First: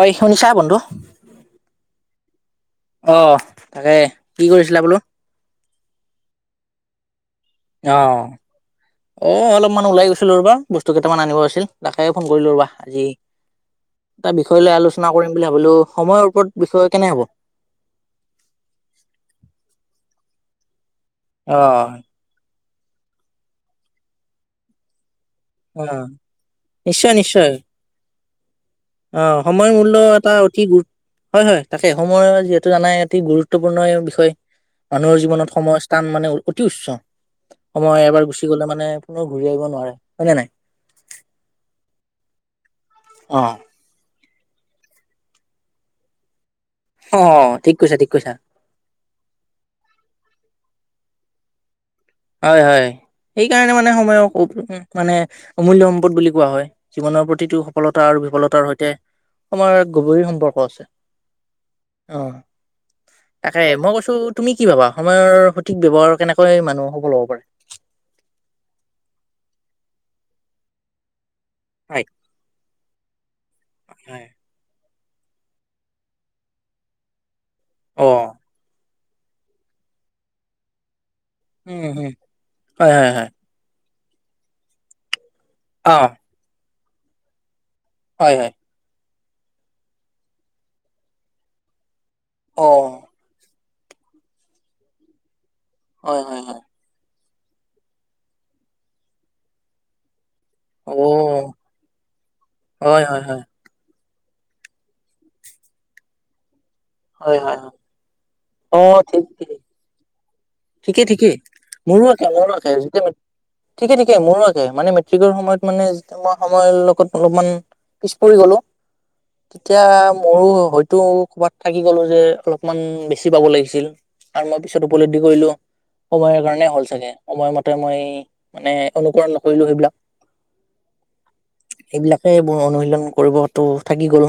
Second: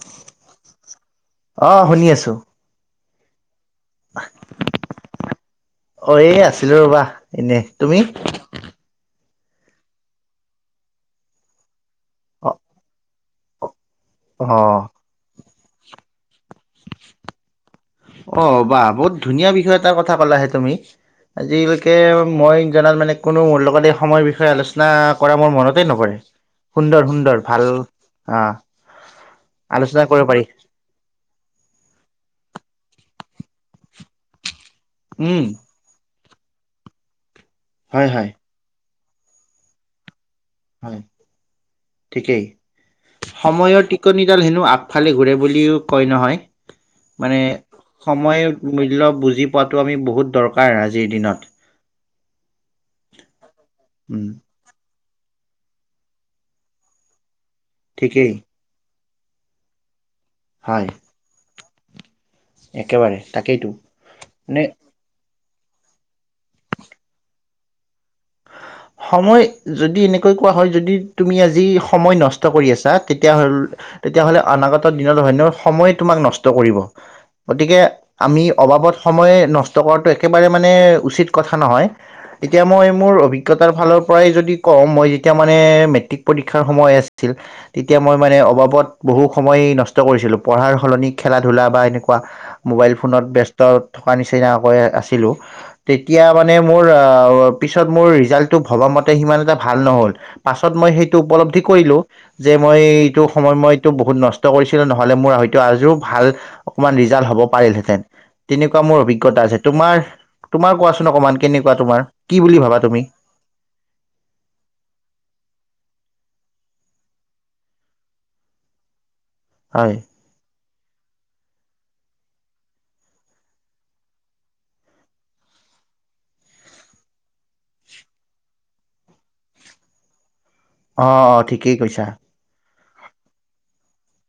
ঐ শুনিছা বন্ধু দো আহ তাকে কি কৰিছিলা বোলো অ এই আছিলো ৰ'বা এনে অ তুমি অ অলপমান ওলাই গৈছিলো ৰবা বস্তু কেইটামান আনিব আছিল তাকে ফোন অ কৰিলোঁ ৰ'বা আজি এটা অ বিষয় লৈ আলোচনা কৰিম বুলি ভাবিলো সময়ৰ ওপৰত বিষয় কেনে হ'ব অ বাহ বহুত ধুনীয়া বিষয় এটাৰ কথা ক'লাহে তুমি অ আজিলৈকে মই জনাত মানে কোনো মোৰ লগত এই সময়ৰ বিষয়ে আলোচনা কৰা মোৰ মনতে অঁঃ নপৰে সুন্দৰ নিশ্চয় সুন্দৰ নিশ্চয় ভাল আহ অঁঃ সময়ৰ মূল্য আলোচনা কৰিব এটা পাৰি অতি গুৰুত্ব হয় হয় তাকে সময়ৰ যিহেতু টো জানাই অতি গুৰুত্বপূৰ্ণ বিষয় মানুহৰ উম জীৱনত সময়ৰ স্থান মানে অতি উচ্চ। সময় হয় এবাৰ হয় গুচি গ'লে মানে কোনো ঘূৰি আহিব নোৱাৰে। হয় নে নাই? হয় ঠিকেই। অ সময়ৰ টিকনি। এইডাল হেনো আগফালে ঘূৰে বুলিও কয় নহয়। অ মানে ঠিক কৈছা ঠিক কৈছা সময় মূল্য বুজি পোৱাতটো আমি বহুত দৰকাৰ আজি। জিৰ দিনত। হয় হয় সেইকাৰণে মানে উম সময়ৰ [inaudible] মানে অমূল্য সম্পদ বুলি কোৱা হয়, জীৱনৰ প্ৰতিটো সফলতা আৰু ঠিকেই বিফলতাৰ সৈতে, সময়ৰ গভীৰ সম্পৰ্ক হয় আছে। অ একেবাৰে তাকে তাকেইতো মই কৈছো তুমি মানে কি ভাবা সময়ৰ সঠিক ব্যবৱাৰ কেনেকৈ মানুহ'ব। ফল হব পাৰে? সময়, যদি এনেকৈ কোৱা হয় যদি। তুমি আজি হয় সময় নষ্ট কৰি আছা তেতিয়া হল হয় তেতিয়াহ'লে অনাগত দিনত হয় ন সময় তোমাক নষ্ট কৰিব। গতিকে অ আমি অবাবত সময় নষ্ট কৰাটো একেবাৰে মানে উচিত কথা উম নহয় হম এতিয়া মই হয় হয় মোৰ হয় অভি। তাৰ ফালৰ পৰাই যদি কওঁ মই। তেতিয়া মানে অ মেট্ৰিক পৰীক্ষা সময় আছিল তেতিয়া মই হয় মানে হয় অবাবত বহু সময় নষ্ট কৰিছিলো পঢ়াৰ সলনি খেলা ধূলা বা এনেকুৱা অ মোবাইল ফোনত ব্যস্ত। ত থকা নিচিনাকৈ আছিলোঁ। হয় তেতিয়া হয় মানে হয় মোৰ আ। পিছত মোৰ ৰিজাল্টটো ভবা মতে সিমান এটা ভাল নহল। পাছত মই অ সেইটো উপলব্ধি কৰিলো যে মই হয় হয় এইটো হয় সময় মই এইটো বহুত নষ্ট কৰিছিলো নহলে মোৰ হযতো আজো ভাল। অকমান ৰিজাল্ট হয় হ'ব হয় হয় পাৰিলহেতেন অ তেনেকুৱা মোৰ ঠিক অভিজ্ঞতা ঠিক আছে তোমাৰ তোমাৰ ঠিকেই কোৱাচোন ঠিকেই অকমান কেনেকুৱা মোৰো তোমাৰ একে কি মোৰো বুলি একে ভাবা যেতিয়া তুমি ঠিকে ঠিকে মোৰো আকে মানে মেট্ৰিকৰ, সময়ত মানে মই সময় লগত অলপমান পিছ পৰি গলো। তেতিয়া হয় মোৰো হয়তো কৰ'বাত থাকি গলো যে অলপমান বেছি পাব লাগিছিল আৰু মই পিছত উপলব্ধি কৰিলো। সময়ৰ কাৰণে হ'ল চাগে সময়মতে মই মানে অনুকৰণ নকৰিলো সেইবিলাক অ অ ঠিকেই কৈছা কৰিবতটো থাকি গ'লো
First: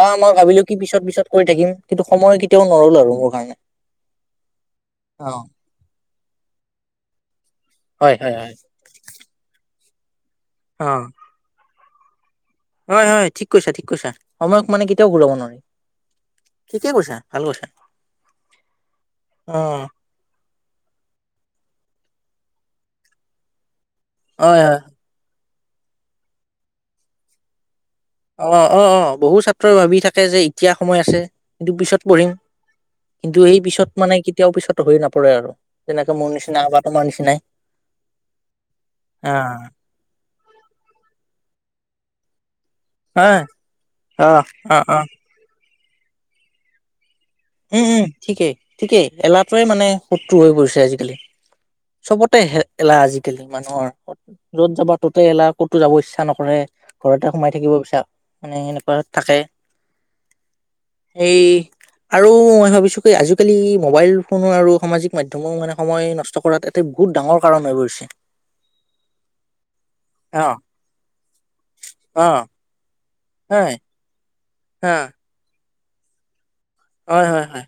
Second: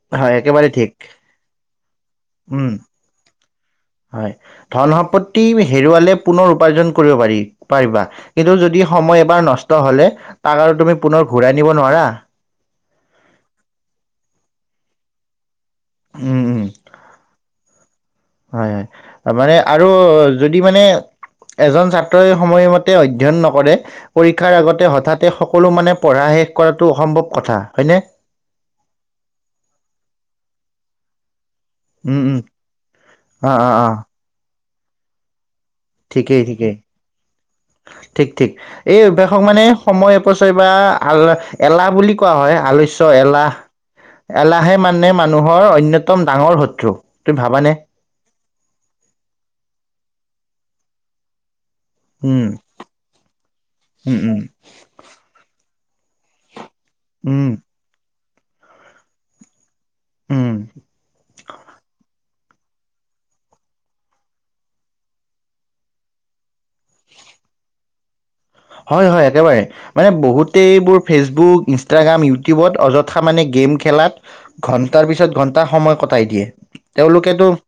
আহ মমই হয় ভাবিলো একেবাৰে কি ঠিক পিছত পিছত কৰি থাকিম কিন্তু সময় কেতিয়াও উম নৰল আৰু মোৰ কাৰণে অ সমাপত্তি হেৰুৱালে পুনৰ উপাৰ্জন কৰিব পাৰি। পাৰিবা হয় হয় হয় কিন্তু যদি সময় এবাৰ নষ্ট হ'লে তাক আৰু অ তুমি পুনৰ ঘূৰাই নিব নোৱাৰা। হয় হয় ঠিক কৈছা ঠিক কৈছা সময়ক মানে কেতিয়াও ঘূৰাব নোৱাৰিম। উম উম হয় হয় মানে অ আৰু যদি মানে এজন ছাত্ৰই সময়মতে অধ্যয়ন নকৰে। পৰীক্ষাৰ হয় হয় আগতে হঠাতে সকলো মানে পঢ়া শেষ কৰাটো অসম্ভৱ কথা হয়নে অ অ অ বহু ছাত্ৰই ভাবি থাকে যে এতিয়া সময় আছে। কিন্তু পিছত উম পঢ়িম উম কিন্তু অ সেই অ অ পিছত মানে কেতিয়াও পিছত হৈ নপৰে আৰু যেনেকে মোৰ ঠিকেই নিচিনা ঠিকেই, বা তোমাৰ নিচিনাই ঠিক ঠিক আহ এই-মানে সময় অপচয়বাৰ আলা এলাহ বুলি কোৱা হয় আলস্য হা এলাহ, অ এলাহে অ অ মানে মানুহৰ অন্য একদম ডাঙৰ শত্ৰু তুমি ভাবানে উম উম ঠিকেই ঠিকেই এলাহটোৱে মানে শত্ৰু হৈ গৈছে আজিকালি। উম চবতে-এলাহ আজিকালি মানুহৰ। উম উম য'ত যাবা ত'তে এলাহ ক'ত কতো যাব ইচ্ছা নকৰে ঘৰতে উম সোমাই থাকিব বিছাৰ মানে এনেকোৱা থাকে উম এই আৰু মই ভাবিছোঁ কি আজিকালি মোবাইলফোনো আৰু সামাজিক মাধ্যমো মানে সময় নষ্ট কৰাত এটা বহুত ডাঙৰ কাৰণ হৈ পৰিছে। হয় হয় একেবাৰে, মানে অ বহুতে এইবোৰ ফেচবুক, অ ইনষ্টাগ্ৰাম, ইউটিউবত অয থা মানে গেম হয় খেলাত হা ঘণ্টাৰ পিছত ঘন সময় কটাই দিয়ে। হয় হয় তেওঁলোকেতো হয়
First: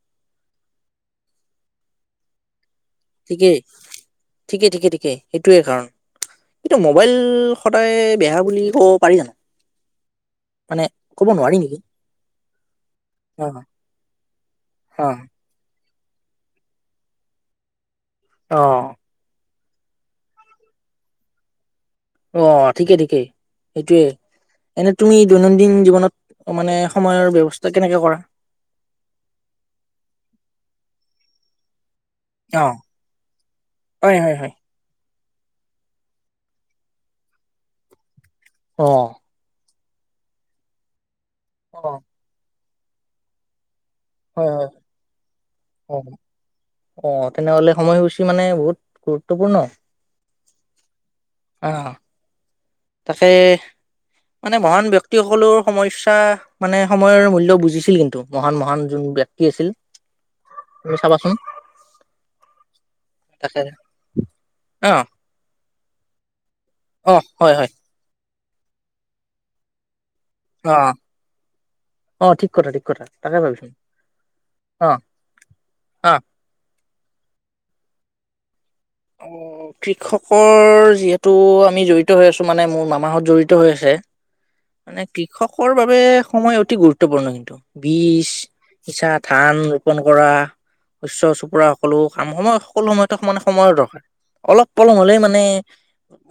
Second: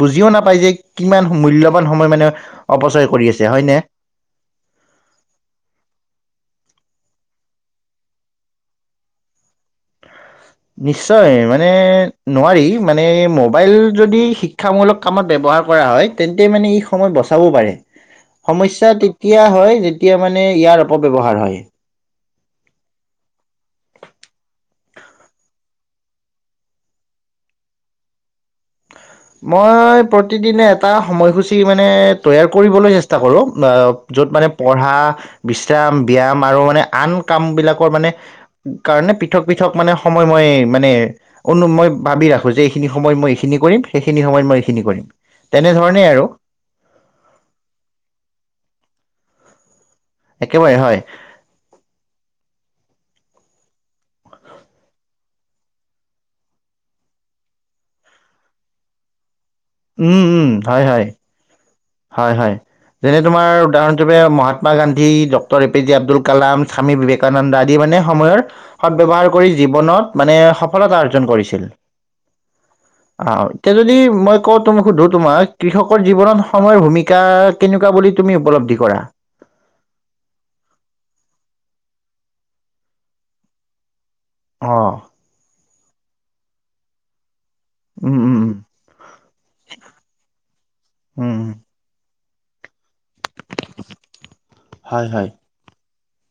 বুজিও নাপাই যে কিমান মূল্যৱান সময় মানে অপচয় কৰি আছে ঠিকেই, হয়নে ঠিকেই ঠিকেই ঠিকে। সেইটোৱে কাৰণ কিন্তু মোবাইল সদায় বেয়া বুলি ক'ব পাৰি জানো? মানে ক'ব নিশ্চয় নোৱাৰি মানে নেকি নোৱাৰি মানে অ মোবাইল যদি শিক্ষামূলক অ কামত ব্যৱহাৰ কৰা হয় তেন্তে মানে ই সময়ত বচাবও পাৰে। অ সমস্যা তেতিয়া হয় যেতিয়া মানে ইয়াৰ অপব্যৱহাৰ হয়। অ', ঠিকেই ঠিকেই সেইটোয়ে, এনে তুমি দৈনন্দিন জীৱনত মানে সময়ৰ ব্যৱস্থা কেনেকে কৰা? মই প্ৰতিদিনে এটা সময়সূচী মানে তৈয়াৰ অ কৰিবলৈ চেষ্টা কৰো হয় অ-য'ত হয় মানে হয় পঢ়া, বিশ্ৰাম ব্যায়াম আৰু মানে আন কাম বিলাকৰ মানে অ কাৰণে পৃথক পৃথক মানে সময় মই-মানে অ অনু-মই ভাবি ৰাখোঁ যে সেইখিনি সময় মই এইখিনি কৰিম। সেইখিনি সময়ত হয় মই হয়, এইখিনি কৰিম অ, তেনেধৰণেই আৰু অ তেনেহলে সময়সূচী মানে বহুত তোকো ন একেবাৰে হয়। তাকে মানে মহান ব্যক্তিসকলৰ সমস্যা মানে সময়ৰ মূল্য় বুজিছিল কিন্তু মহান মহান যোন ব্যক্তি আছিল উম উম হয় তুমি হয় চাবাচোন হয় হয় যেনে তোমাৰ তাকে উদাহৰণ হিচাপে মহাত্মা অ গান্ধী ড A P J Abdul Kalam Swami অ বিবেকানন্দ হয় হয় আদি মানে সময়ৰ সদ ব্যয়ৱহাৰ কৰি জীৱনত মানে অ সফলতা অৰ্জন কৰিছিল অ ঠিক কথা ঠিক কথা তাকে আহ ভাবিছো এতিয়া যদি মই কওঁ তোমোক অ সুধো তোমাৰ কৃষকৰ, অ জীৱনত ভূমিকা কেনেকুৱা বুলি তুমি উপলব্ধি কৰা অ কৃষকৰ যিহেতু আমি জড়িত হৈ আছো মানে মোৰ মামাহঁত জড়িত হৈ আছে অ মানে কৃষকৰ বাবে সময় অতি গুৰুত্বপূৰ্ণ কিন্তু। উম বীজ উম উম সিচা, ধান ৰোপন কৰা, শস্য উম চপুৰা সকলো। কাম সময়ত সকলো সময়তে মানে অলপ পলম হয় হলেই হয় মানে-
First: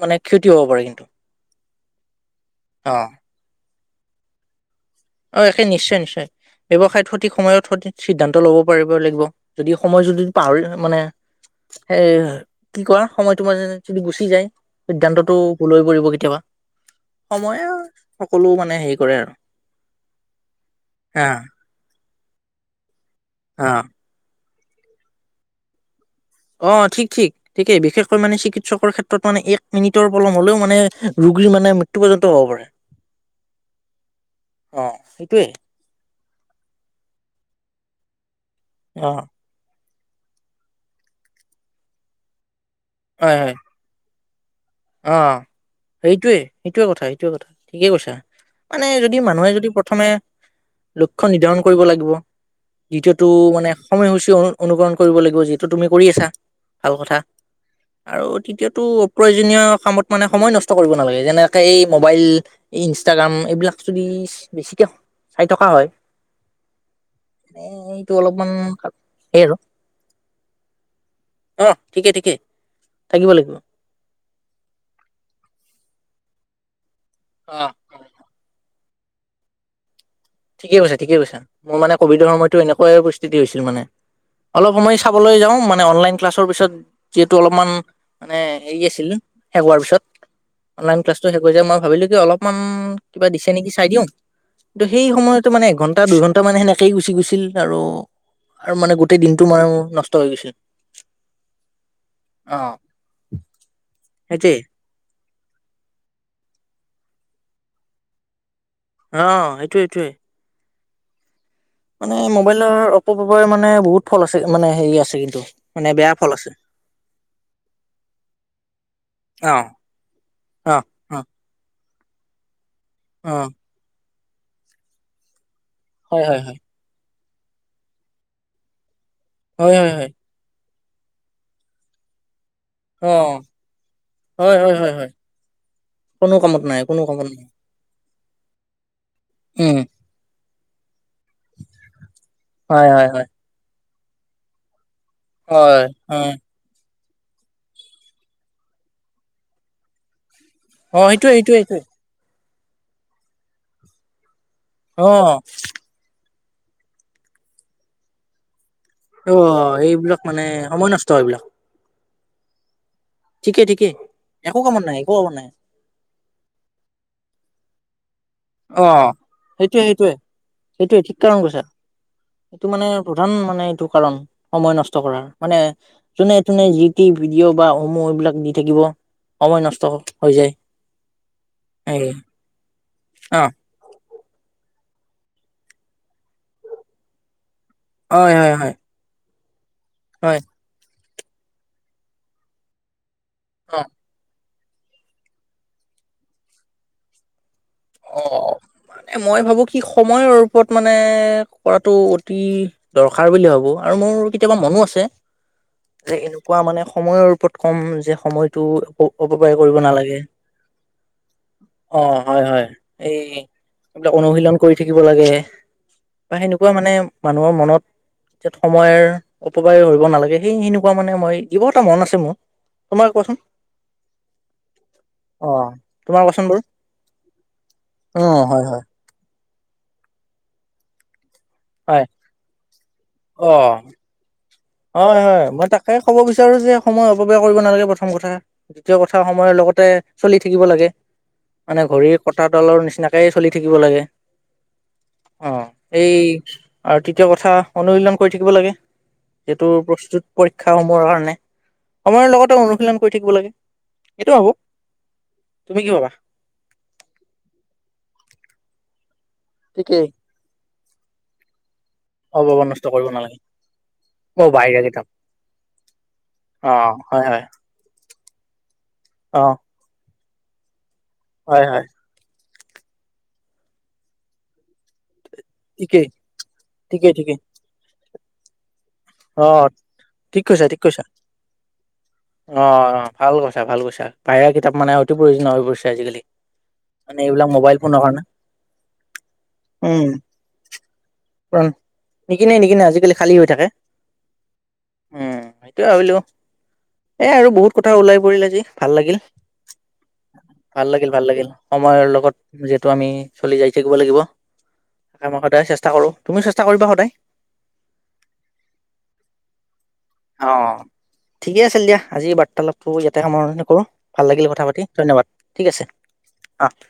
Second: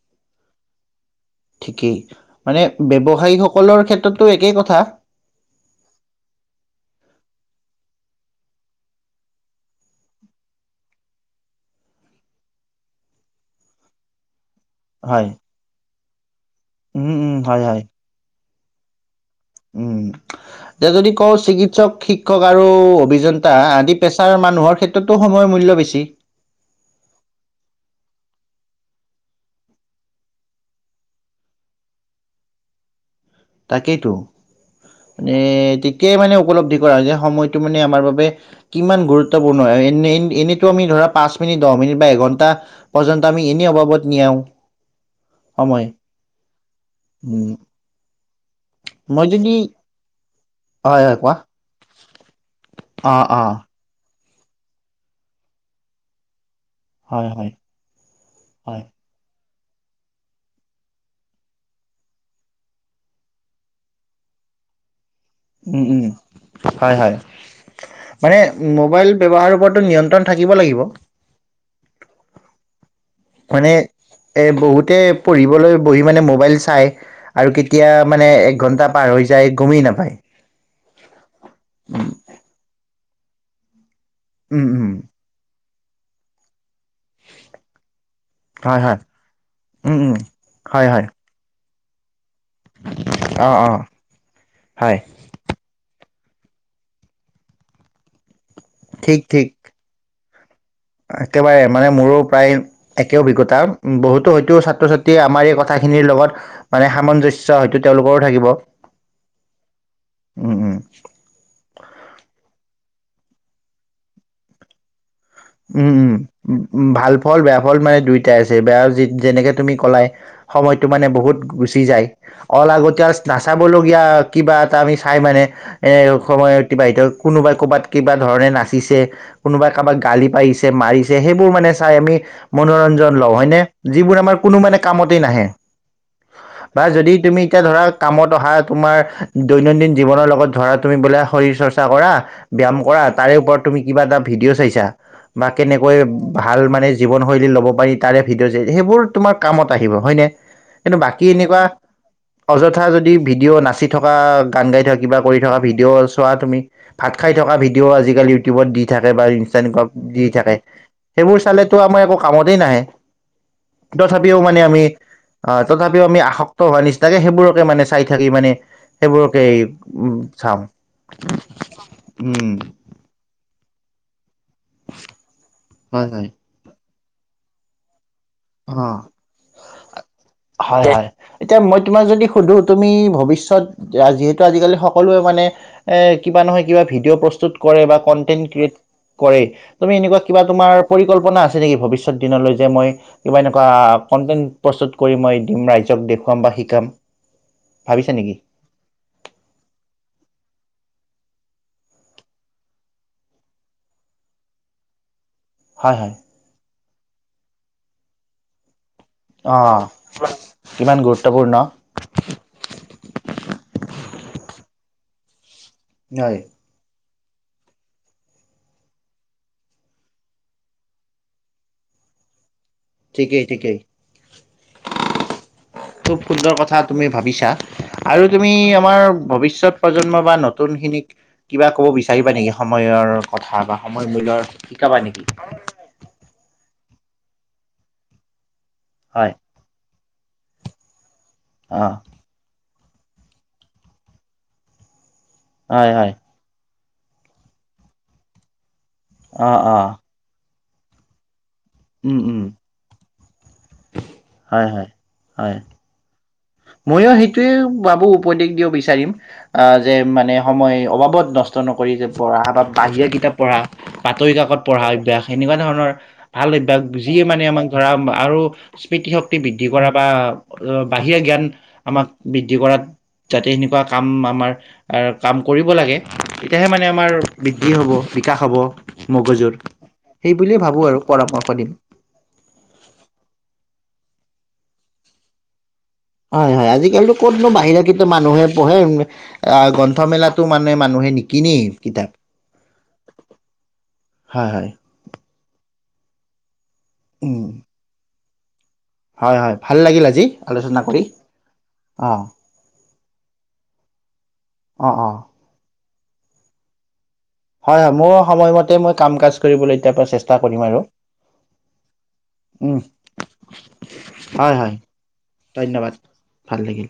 মানে ক্ষতি হ'ব পাৰে কিন্তু। ঠিকেই। মানে অ ব্যৱসায়ী সকলৰ ক্ষেত্ৰত একেই কথা অ একেই নিশ্চয় নিশ্চয়। ব্যৱসায়ত সঠিক সময়ত সঠিক সিদ্ধান্ত লব পাৰিব লাগিব। যদি সময় যদি পাহৰি মানে এ কি কোৱা সময়টো মানে যদি গুচি যায় হয় সিদ্ধান্তটো ভূল হৈ পৰিব কেতিয়াবা। উম উম হয় সময়ে হয় সকলো মানে হেৰি কৰে আৰু উম এতিয়া যদি হা কওঁ চিকিৎসক শিক শিক্ষক আৰু অভিযোগ হা আদি পেছাৰ মানে [unintelligible] লোৱাৰ ক্ষেত্ৰতোয়ৰ মূল্য বেছি অ ঠিক ঠিক। ঠিকেই, বিশেষকৈ মানে চিকিৎসকৰ ক্ষেত্ৰত মানে এক মিনিটৰ পলম হলেও মানে ৰোগীৰ মানে মৃত্যু পৰ্যন্ত হব পাৰে। তাকেইতো। অ মানে সেইটোয়ে তেতিয়াই মানে উপলব্ধি কৰা যে সময়, টো মানে আমাৰ বাবে কিমান অ গুৰুত্বপূৰ্ণ। এনেইতো আমি ধৰা পাঁচ মিনিট দহ মিনিট বা এঘণ্টা- পৰ্যন্ত হয় আমি হয় এনেই অভাৱত নিয়াও। অ সময় সেইটোয়ে, সেইটোৱে কথা, সেইটোয়ে কথা, উম ঠিকে কৈছে। মানে যদি মানুহে যদি প্ৰথমে হয় হয় লক্ষ্য কোৱা নিৰ্ধাৰণ কৰিব লাগিব। অ দ্বিতীয়তটো অ মানে সময় হৈছে অনুকৰণ কৰিব লাগিব যিহেতু তুমি কৰি আছা। ভাল কথা। হয় হয় আৰু হয় তৃতীয়টো অপ্ৰয়োজ প্ৰয়োজনীয় কামত মানে সময় নষ্ট কৰিব নালাগে। যেনেকে এই মোবাইল, ইনষ্টাগ্ৰাম, এইবিলাক যদি বেছিকে চাই থকা উম হয় উম, হয় হয়। এ এইটো অলপমান সেই আৰু অ ঠিকে ঠিকে থাকিব লাগিব। এই বহুতে পঢ়িবলৈ বহি মানে মোবাইল চায়, আৰু অ কেতিয়া মানে এক ঘণ্টাত পাৰ হৈ যায় গমেই নাপায়। ঠিকে কৈছে ঠিক কৈছে মোৰ মানে কভিড সময়তো এনেকুৱাই স্থিতি হৈছিল মানে উম অলপ উম সময় চাবলৈ যাওঁ মানে মে অনলাইন ক্লাছৰ পিছত যিহেতু অলপমান মানে হেৰি হয় হয় আছিল শেষ হোৱাৰ উম পিছত উম হয় অনলাইন হয় ক্লাছটো শেষ যাই মই ভাবিলো কি অলপ অমান কিবা দিছে অঁ নেকি অঁ চাই দিও কিন্তু হয় সেই সময়তো মানে এঘন এটা দুইঘণ্টা মানে সেনেকেই গুচি গৈছিল বাৰু আৰু মানে গোটেই ঠিক দিনটো ঠিক মানে নষ্ট হৈ গৈছে একেবাৰে মানে মোৰো প্ৰায় একে অভিজ্ঞতা বহুতো সেইটোৱে হয়তো ছাত্ৰ ছাত্ৰী আমাৰ এই কথা খিনিৰ লগত মানে সামঞ্জস্য হয়তো তেওঁলোকৰো থাকিব অ সেইটোৱে সেইটোয়ে উম উম মানে মোবাইলৰ অপপ্ৰৱ মানে বহুত ফল আছে মানে হেৰি আছিল উম উম উম ভাল ফল বেয়া ফল মানে দুয়োটাই আছে বেয়া যেনেকে অ তুমি কলাই অ সময়তটো মানে অ বহুত গুচি যায় অ লাগতীয়া অ নাচাবলগীয়া কিবা এটা আমি চাই মানে এনে হয় হয় সময় হয় অতিবাহিত কোনোবাই ক'ৰবাত কিবা ধৰণে নাচিছে কোনোবাই হয় হয় কাৰোবাক হয় গালি মাৰিছে সেইবোৰ মানে চাই আমি অ মনোৰঞ্জন লওঁ হয়নে যিবোৰ আমাৰ হয় কোনো হয় মানে হয় হয় কামতেই নাহে কোনো কামত নাই বা কোনো যদি কামত তুমি নাই এতিয়া ধৰা কামত অহা তোমাৰ উম দৈনন্দিন জীৱনৰ লগত ধৰা তুমি বলা শৰীৰ চৰ্চা কৰা ব্যায়াম হয় কৰা হয় হয় তাৰে ওপৰত তুমি কিবা এটা ভিডিঅ' চাইছা বা হয় কেনেকৈ হয় ভাল মানে জীৱনশৈলী ল'ব পাৰি তাৰে ভিডিঅ' সেইবোৰ তোমাৰ কামত আহিব হয়নে কিন্তু অ বাকী সেইটোয়ে এইটোয়ে এনেকুৱা এইটোয়ে অযথা যদি ভিডিঅ' নাচি থকা কাণ্ড এতিয়া অ কিবা কৰি থকা ভিডিঅ' চোৱাত তুমি ভাত খাই থকা ভিডিঅ' আজিকালি ইউটিউবত দি থাকে বা অ ইানষ্ট এইবিলাক দি মানে থাকে সময় নষ্ট এইবিলাক সেইবোৰ চালেতো আমাৰ একো, কামতেই নাহে। ঠিকে ঠিকে তথাপিও একো মানে কামত আমি নাই একো কামত নাই। অহ, ' তথাপিও আমি আসক্ত হোৱা নিচিনাকে সেইবোৰকে মানে, চাই থাকি মানে অ', সেইবোৰকে সেইটোৱে -সেইটোৱে। উম চাওঁ। সেইটোৱে ঠিক কাৰণ কৈছা আৰু উম সেইটো মানে প্ৰধান মানে, হিতো কাৰণ, সময় নষ্ট কৰাৰ মানে হয় হয় যোনে তোনে যি, এই ভিডিঅ' বা অমূহ এইবিলাক, দি অহ, থাকিব সময় নষ্ট হৈ যায়। ' হয় -হয় এতিয়া মই তোমাক এই যদি সুধো, ' তুমি অ', ভৱিষ্যত যিহেতু আজিকালি সক, সকলোৱে মানে এ ', কিবা নহয় কিবা, ভিডিঅ' প্ৰস্তুত, কৰে বা হয় কনটেণ্ট হয় হয়। -ক্ৰিয়েট, কৰেই। তুমি এনেকুৱা হয়। কিবা তোমাৰ? পৰিকল্পনা আছে নেকি ভৱিষ্যত দিনলৈ যে, মই, কিবা এনেকুৱা অ', কণ্টেণ্ট- ক্ৰীয়ে, প্ৰস্তুত কৰি মই দিম ৰাইজক দেখুৱাম বা শিকাম, ভাবিছা নেকি অহ, 'মানে মই ভাবো কি সময়ৰ ওপৰত, মানে কৰাটো অতি দৰকাৰ বুলি ভাবো আৰু মোৰ কেতিয়াবা মনো আছে। হয় হয় যে, এনেকুৱা মানে সময়ৰ ওপৰত কম যে, সময়টো। অপকাৰী অ কৰিব নালাগে কিমান গুৰুত্বপূৰ্ণ অ', হয় - হয়। এই, এইবিলাক অনুশীলন কৰি থাকিব লাগে। বা হয় সেনেকুৱা মানে, মানুহৰ মনত এ, সময়ৰ অপবায় কৰিব নালাগে সেই সেনেকুৱা মানে মই এইবোৰ এটা মন আছে মোৰ, তোমাৰ কোৱাচোন ঠিকেই- ঠিকেই অ খুব তোমাৰ কোৱাচোন সুন্দৰ বাৰু কথা তুমি ভাবিছা। অ আৰু তুমি হয় হয় আমাৰ, ভৱিষ্যত প্ৰজন্ম বা নতুন খিনিক, কিবা ক'ব হয় বিচাৰিবা নেকি সময়ৰ অ কথা বা সময় মূল্যৰ? শিকাবা নেকি হয়- হয় মই, তাকে ক'ব বিচাৰো যে, সময় অপবয় কৰিব নালাগে প্ৰথম কথা, দ্বিতীয় কথা, হয় সময়ৰ লগতে চলি থাকিব লাগে মানে অ ঘড়ীৰ কটাত, তলৰ নিচিনাকেই চলি থাকিব লাগে। অ হয় হয় এই আৰু তৃতীয় কথা অনুশীলন কৰি থাকিব লাগে অ এইটো অ প্ৰস্তুত পৰীক্ষ শিক্ষাসমূহৰ কাৰণে উম সময়ৰ উম লগতে অনুশীলন কৰি থাকিব লাগে এইটো ভাবো হয় হয় হয় তুমি কি ভাবা ময়ো সেইটোৱে বাবু উপদেশ দিব বিচাৰিম আহ যে ঠিকেই। মানে সময় অবাবত নষ্ট নকৰি যে পঢ়া বা অভাৱ নষ্ট বাহিৰা কৰিব কিতাপ নালাগে পঢ়া বাতৰি অ কাকত বাহিৰা পঢ়া কিতাপ অভ্য়াস এনেকুৱা ধৰণৰ ভাল অ অভ্যাস হয় যিয়ে মানে হয় আমাক ধৰা আৰু স্মৃতিশক্তি অ বৃদ্ধি কৰা বা অ বাহিৰা জ্ঞান হয় হয় আমাক দি কৰাত যাতে সেনেকুৱা কাম আমাৰ কাম কৰিব লাগে ঠিকেই তেতিয়াহে মানে আমাৰ বৃদ্ধি হ'ব বিকাশ হ'ব মগজুৰ আহ সেই ঠিক বুলিয়ে কৈছা ভাবো ঠিক আৰু কৈছা পৰামৰ্শ দিম আহ ভাল কৈছা ভাল কৈছা বাহিৰা কিতাপ মানে অতি প্ৰয়োজনীয় হৈ পৰিছে আজিকালি হয় হয় আজিকালিতো মানে ক'তনো এইবিলাক মোবাইল বাহিৰা ফোনৰ কিতাপ কাৰণে মানুহে পঢ়ে উম গ্ৰন্থমেলাতো মানে মানুহে নিকিনেই কিতাপ নিকিনে নিকিনে আজিকালি খালী হৈ হয় হয় মই টো ভাবিলোঁ এ উম আৰু বহুত কথা ওলাই কৰিলে যি ভাল লাগিল হয় হয় ভাল লাগিল আজি আলোচনা ভাল কৰি লাগিল ভাল লাগিল সময়ৰ অ লগত ত আমি চলি যাই থাকিব লাগিব অ অ মই সদায় চেষ্টা কৰো তুমি চেষ্টা ষ্টা কৰিবা সদায় হয় মোৰ সময়মতে মই কাম কাজ কৰিবলৈ এতিয়াৰ পৰা চেষ্টা অ কৰিম আৰু ঠিকেই আছিল দিয়া আজি উম বাৰ্তালাপটো ইয়াতে সামৰণি কৰো ভাল লাগিল হয় কথা হয় পাতি ধন্যবাদ ঠিক আছে ধন্যবাদ ভাল অ লাগিল